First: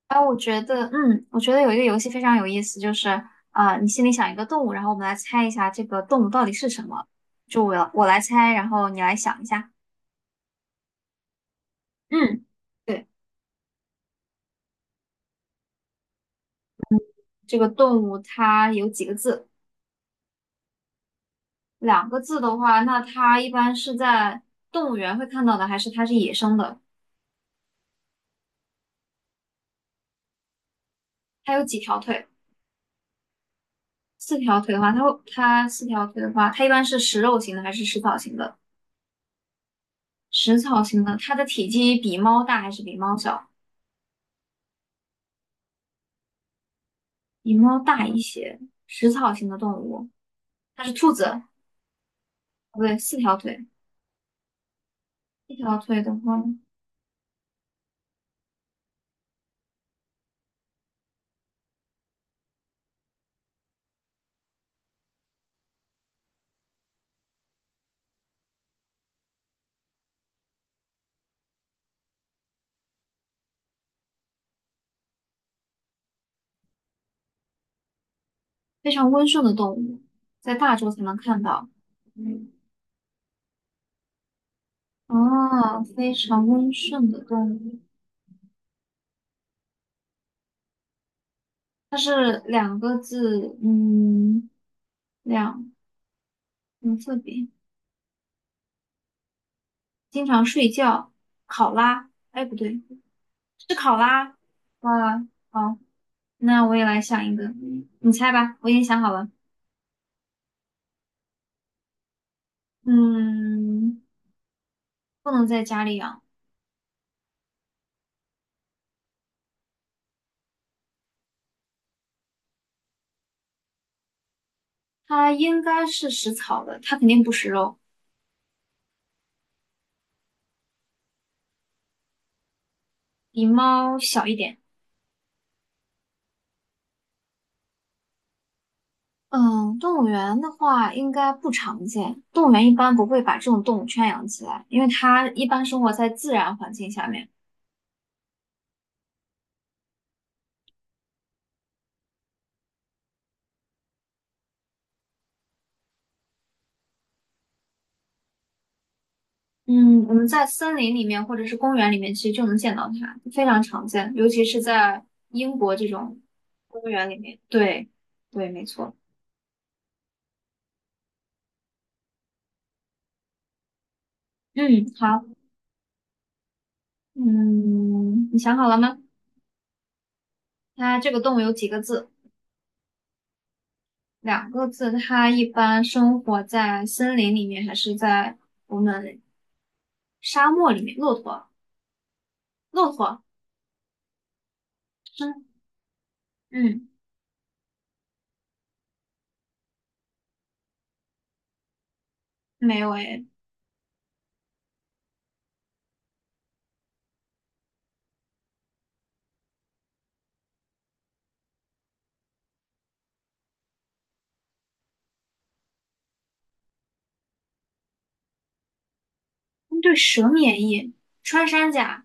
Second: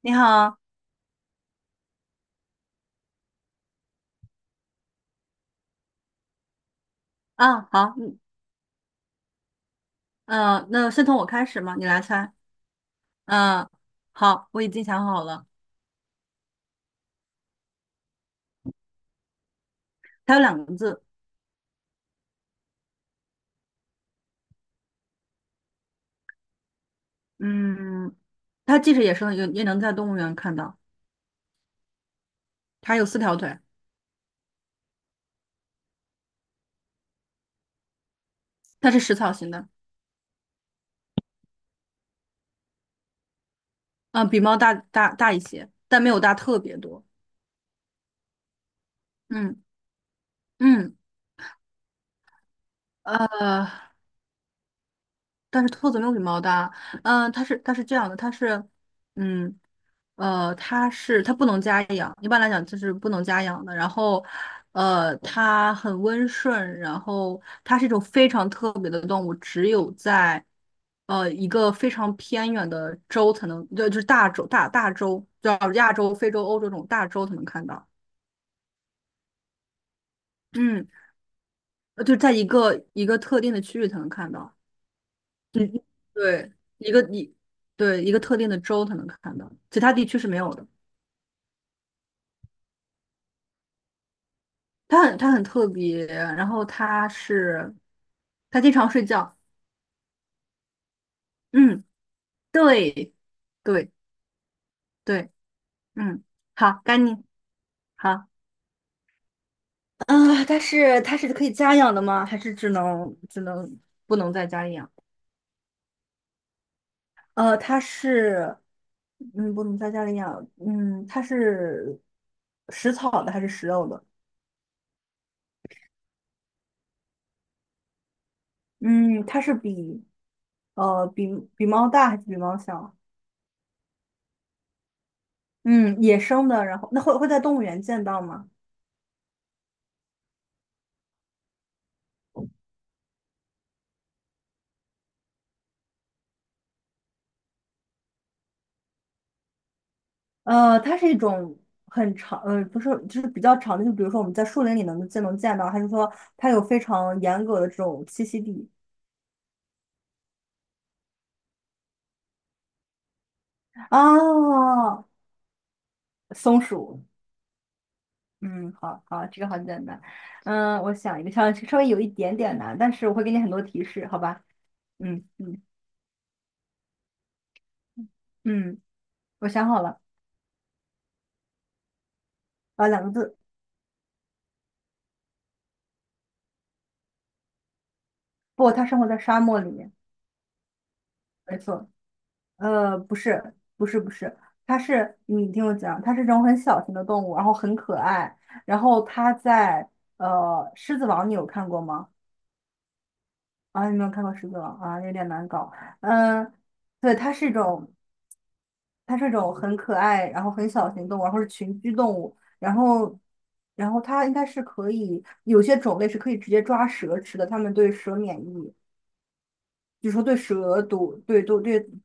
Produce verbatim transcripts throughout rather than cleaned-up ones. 你啊，我好。觉得，嗯，我觉得有一个游戏非常有意思，就是啊、呃你心里想一个动物，然后我们来猜一下这个动物到底是什么。啊，就我好，我嗯，来猜，然后你来想一下。呃，那先从我开始嘛，你来猜。嗯，对，嗯、好，我已经想好了。这个动物它有几个字？它有两个字。两个字的话，那它一般是在动物园会看到的，还是它是野生的？嗯，它即使野生的也也能在动物园看到。它有几条腿？它有四条腿。四条腿的话，它会它四条腿的话，它一般是食肉型的还是食草型的？它是食草型的。食草型的，它的体积比猫大还是比猫小？嗯、比猫大大大一些，但没有大特别多。比猫大一些，食草型的嗯动物，它是嗯。兔子，不对，四条腿，呃，一但是条兔子腿没有的比猫话，大。嗯、它是它是这样的，它是，嗯。呃，它是它不能家养，一般来讲就是不能家养的。然后，呃，它很温顺，然后它是一种非常特别的动物，只有在呃一个非常偏远的州才能，就就是大洲大大洲，叫亚洲、非洲、欧洲这种大洲才能看到。非常温顺的动物，在大嗯。洲才能看到。呃就在一嗯，个一个特定的区域才能看到。嗯，哦，非常对。温一个顺的一动物，对一个特定的州才能看到，其他地区是没有的。它是两个字，嗯，它很它很特两，别，然后嗯，它字边，是它经常睡觉。经常睡觉，考嗯。拉，哎，不对，对，是对，考拉，哇，对。好，嗯。那我好，也该来你。想一个，你好。猜吧，我已经想好了，啊，它是它是可以家养的吗？还是只能只能嗯，不能在家里养？不能在家里养。呃，它是嗯不能在家里养，嗯，它是食草的还是食肉的？它应该是食草的，它肯定不食肉，嗯，它是比呃比比猫大还是比猫小？比猫小一点。嗯，野生的，然后那会会在动物园见到吗？嗯，动物园的话应该不常见，动物园一般不会把这种动物圈养起来，因为它一般生活在自然环境下面。呃，它是一种很长，呃，不是，就是比较长的，就比如说我们在树林里能见能见到，还是说它有非常严格的这种栖息地。 嗯，我们在森林里面或者是公园里面，其实就能见到它，非常常 见，啊？尤其是在英国这种松公鼠。园里面。对，对，没嗯，错。好好，这个好简单。嗯，我想一个稍稍微有一点点难，但是我会给你很多提示，好吧？嗯，好，嗯嗯。嗯，你想好了嗯，吗？我想好了。它这个动物有几个字？啊，两个字。两个字，它一般生活在森林里面，还是在不，我它生活在们沙漠里面。沙漠里面？骆驼，没错。骆呃，不驼，是，不是，不是，它是，嗯你听我讲，它是这种很小嗯，型的动物，然后很可爱，然后它在呃《狮子王》，你有看过吗？没有诶。啊，你没有看过《狮子王》啊，有点难搞。嗯，对，它是一种，它是一种很可爱，然后很小型动物，然后是群居动物，然后，然后它应该是可以，有些种类是可以直接抓蛇吃的，它们对蛇免疫。对比如说蛇对免蛇疫，毒，对穿毒山对甲，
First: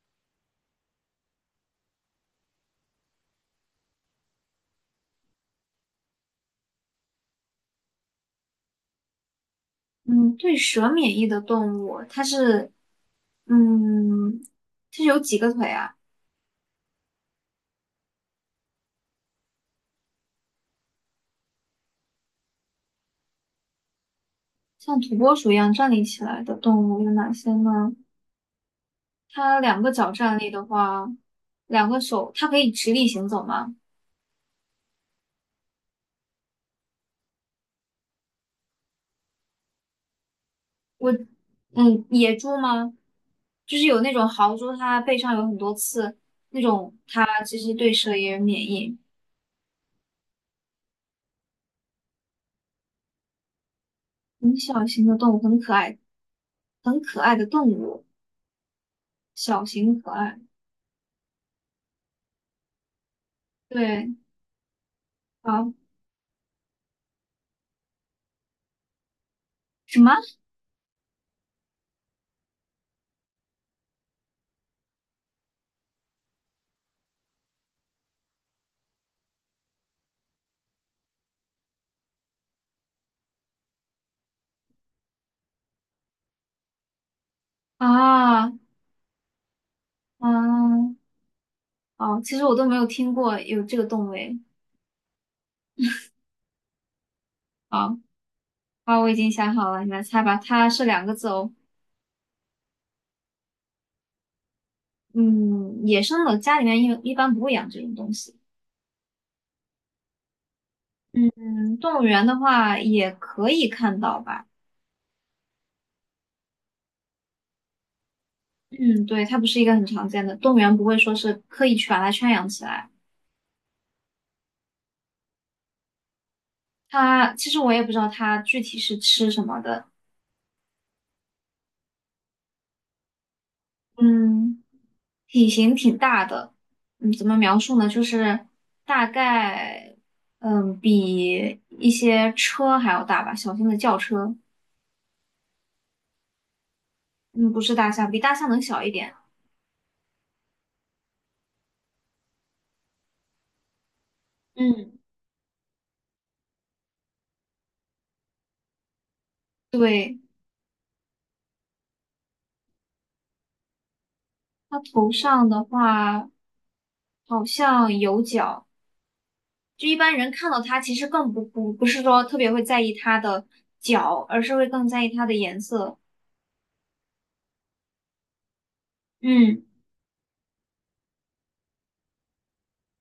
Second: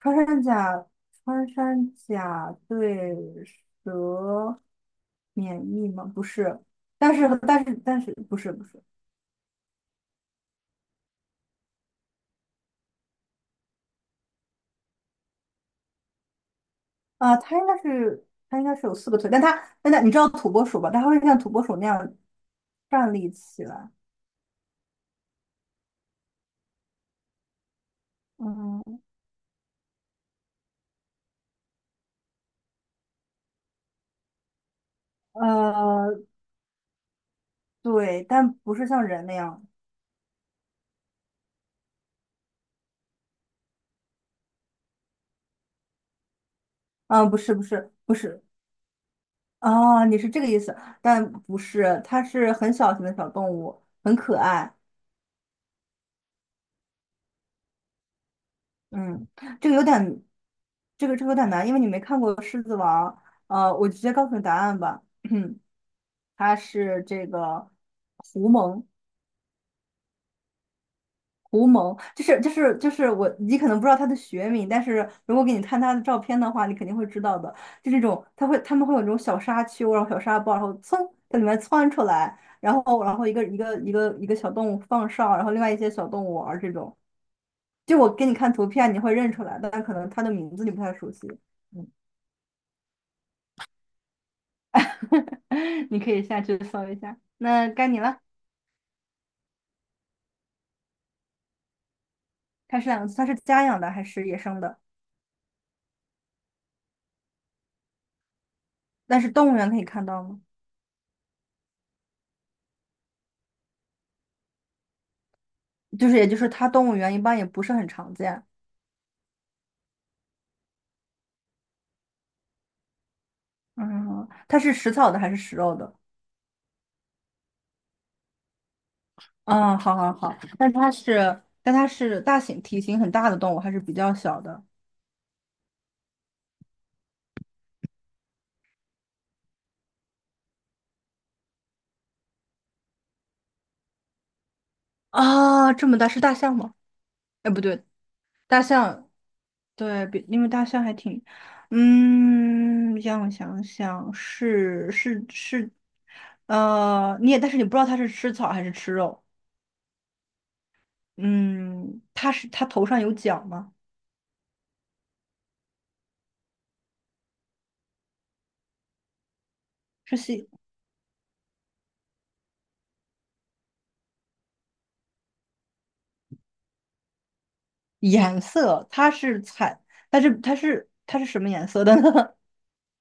穿山甲。穿山甲对蛇免疫吗？不是。但是但是但是不是不是嗯，对蛇免疫的动物，它是，嗯，它是有几个腿啊？啊，它应该是它应该是有四个腿，但它但它你知道土拨鼠吧？它会像土拨鼠那样站立起来。像土拨鼠一样站立起来的动物有哪些呢？嗯它两个脚站立的话，两个手，它可以直立行走吗？呃，对，但不是像人那样。嗯，野猪吗？就是有那种豪猪，它背上有很多刺，那种啊，它不是，其不实对是，蛇不也有是。免疫。啊，你是这个意思，但不是，它是很小型的小动物，很可很爱。小型的动物，很可爱，很可爱的动物，嗯，小这个有型可点，爱。这个这个有点难，因为你没看过《狮子王》。呃，我直对，接告诉你答案吧。好，它是这个狐獴。什么狐獴就是就是就是我，你可能不知道它的学名，但是如果给你看它的照片的话，你肯定会知道的。就这种，它会它们会有这种小沙丘，然后小沙包，然后噌在里面窜出来，然后然后一个一个一个一个小动物放哨，然后另外一些小动物玩儿这种。就我给你啊？看图片，你会认出来，但可能它的名字你不太嗯，熟悉。嗯。哦，其实我都没有听过有这个动物诶。你可以下去搜一下。那该好，你了。好，我已经想好了，你来猜吧。它是两个字哦。它是两，它是家养的还是野生的？嗯，野生的家里面一一般不会养这种东西。但是动物园可以看到吗？嗯，动物园的话也可以看到吧。就是，也就是它动物园一般也不是很常见。嗯，对，它不是一个很常见的，动物园不会说是刻意去把它圈养起来。嗯，它是食草的还是食肉的？它其实我也不知道它具体是吃什么嗯，的，好好好。但它是，但它是大型体型很大的动物还是比较小嗯，的？体型挺大的，嗯，怎么描述呢？就是大概，嗯，比一些车还要大吧，小型的轿车，啊，这么大是大象吗？哎，嗯，不不是对，大象，比大象能大小一象。点。对，比因为大象还挺，嗯，让我想想，是，嗯，是，是。呃，你也，但是你不知道它是吃草还是吃肉。对，嗯，它是它头上有角吗？它头上的话好像有角。就一般是人系看到它，其实更不不不是说特别会在意它的脚，而是会更在意它的颜色。颜色，它是嗯，彩，但是它是它是什么颜色的呢？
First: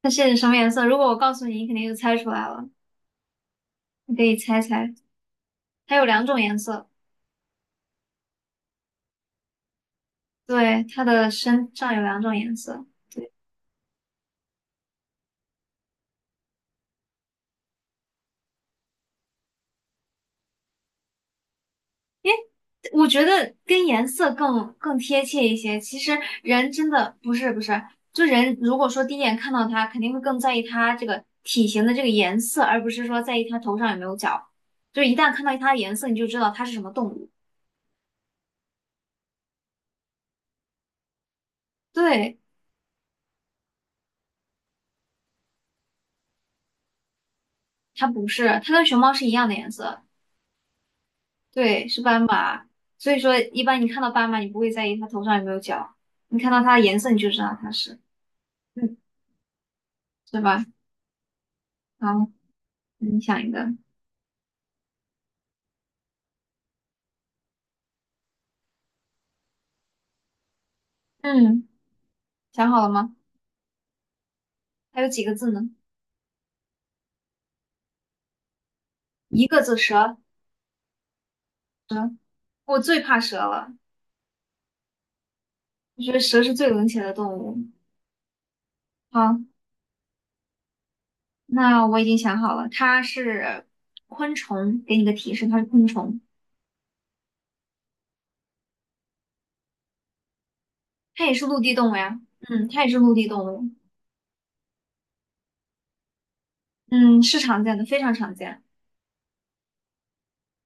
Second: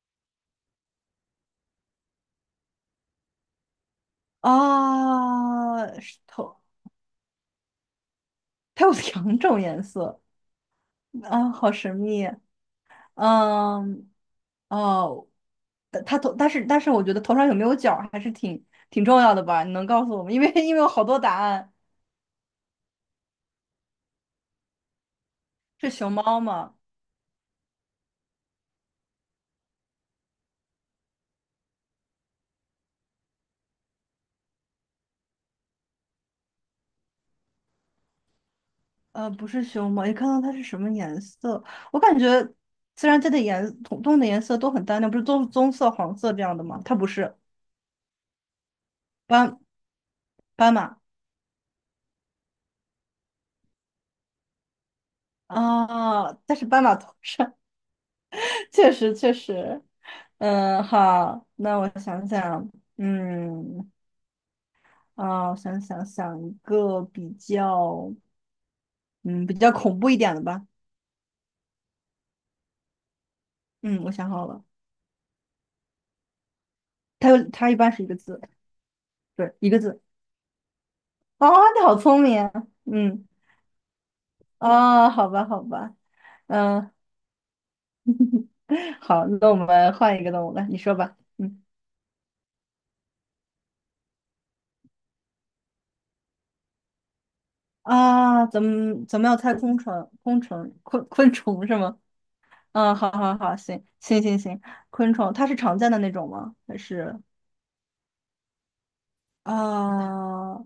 它是什么颜色？如果我告诉你，你肯定就猜出来了。你可以 猜猜，它啊，有是两种头，颜色。它有两种颜色。对，它的啊，身好上神有两秘种啊。颜色。嗯。哦，但他头，但是但是我觉得头上有没有角儿还是挺挺重要的吧？你能告诉我吗？因为因为有好多答案。诶，我觉得跟颜色更更贴切一些。是其熊实猫人吗？真的不是不是，就人如果说第一眼看到它，肯定会更在意它这个体型的这个颜色，而不是说在意它头上有没有角。就一旦看到它的颜色，你就知道它是什么动物。呃，不是熊猫，你看到它是什么颜色？我感对，觉自然界的颜，动动物的颜色都很单调，不是棕棕色、黄色这样的吗？它不是它不是，它跟熊猫是一样的斑颜色，斑马。对，是斑马。所以说，一般你看到斑马，你不会在意它头上有没有角，啊，你看但到是它的斑马颜色，头你就知上。 道它是，确嗯，实确实。是吧？嗯，好，那我想好，想。你想一个，嗯。啊，我想想想一个比较。嗯，比较恐怖一点的吧。嗯，想好了吗？嗯，我想好了。还有几个字呢？它有它一般是一个字。一对，个一字，个字。蛇。啊，你好聪明啊。我最怕嗯。蛇了，啊，好吧，好吧。我觉得蛇是最冷嗯。血的动物。好，好，那我们换一个动物来，你说吧。嗯。那我已经想好了，它是昆虫。给你个提示，它是昆虫，啊，咱们咱们要猜昆虫，昆虫，昆它也昆是陆虫地是动物吗？呀。嗯，它也嗯，是好陆地好动好，物。行行行行。昆虫它是常见的那种吗？还是。嗯，是常见的，非常常见。啊。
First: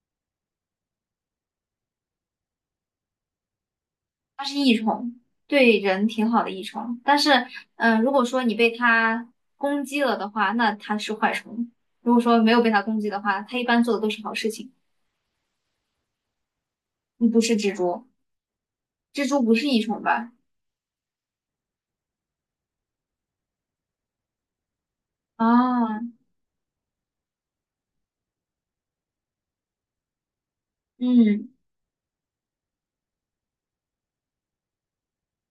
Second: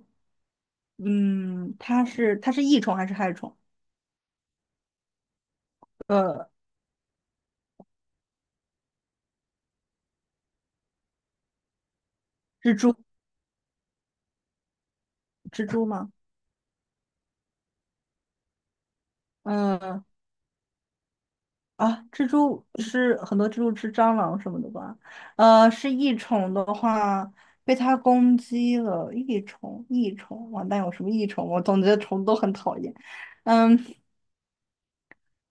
嗯，它是它是益虫还是害虫？它是益虫，对人挺好呃，的益虫。但是，嗯、如果说你被它攻击了的话，那它是坏虫；如果说没有被蜘它蛛，攻击的话，它一般做的都是好事情。蜘蛛吗？你不是蜘蛛，蜘蛛不是益虫嗯。吧？啊，蜘蛛是很多蜘蛛吃蟑螂什么的吧？呃，是啊，益虫的话，被它攻击了，益虫，益虫，完蛋，有什么益虫？嗯，我总觉得虫都很讨厌。嗯。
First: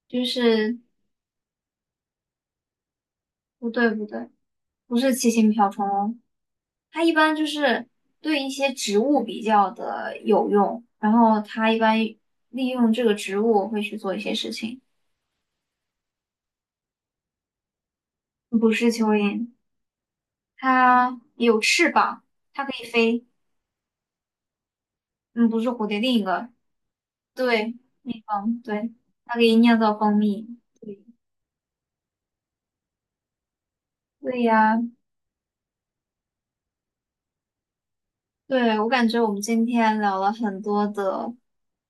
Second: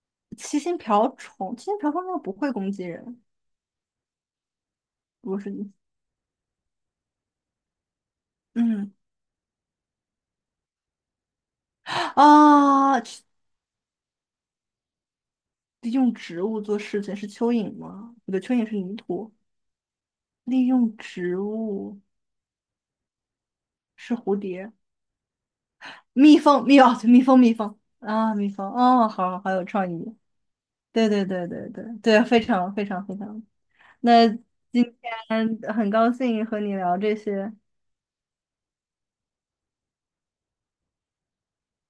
就七星是瓢虫，七星瓢虫应该不会攻击人，不对不对，不是七不星是瓢你。虫哦，它一般就是对一些嗯。植物比较的有用，然后它一般利用啊，这个去植物会去做一些事情，利用植物做事情是蚯蚓吗？不对，蚯蚓不是是泥蚯土。蚓。利用它植有翅物，膀，它可以飞。是蝴蝶。嗯，不是蝴蝶，另一蜜个，蜂，蜜，哦，对蜜蜂，蜜蜂对，蜜啊，蜜蜂，蜂对，哦，它好可好以有酿创造意。蜂蜜。对对对对对对，非常非常非常。那对呀，今天很高兴和你聊这些。对，我感觉我们今天聊了很多的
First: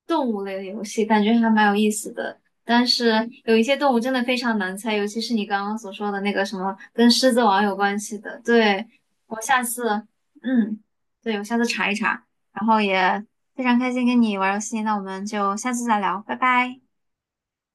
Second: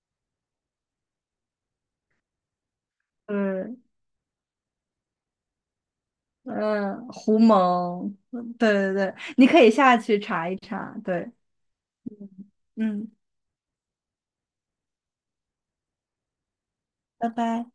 动物类的游戏，感觉还蛮有意思的。但是有一些嗯动物真的非常难猜，尤其是你刚刚所说的那个什么嗯，跟狮胡子王有关蒙，系的。嗯对对，对对，我你可下以次，下去查一嗯，查，对。对，我下次查一查。然后嗯，也非常开心跟你玩游戏，那我们就下次再聊，拜拜。拜拜。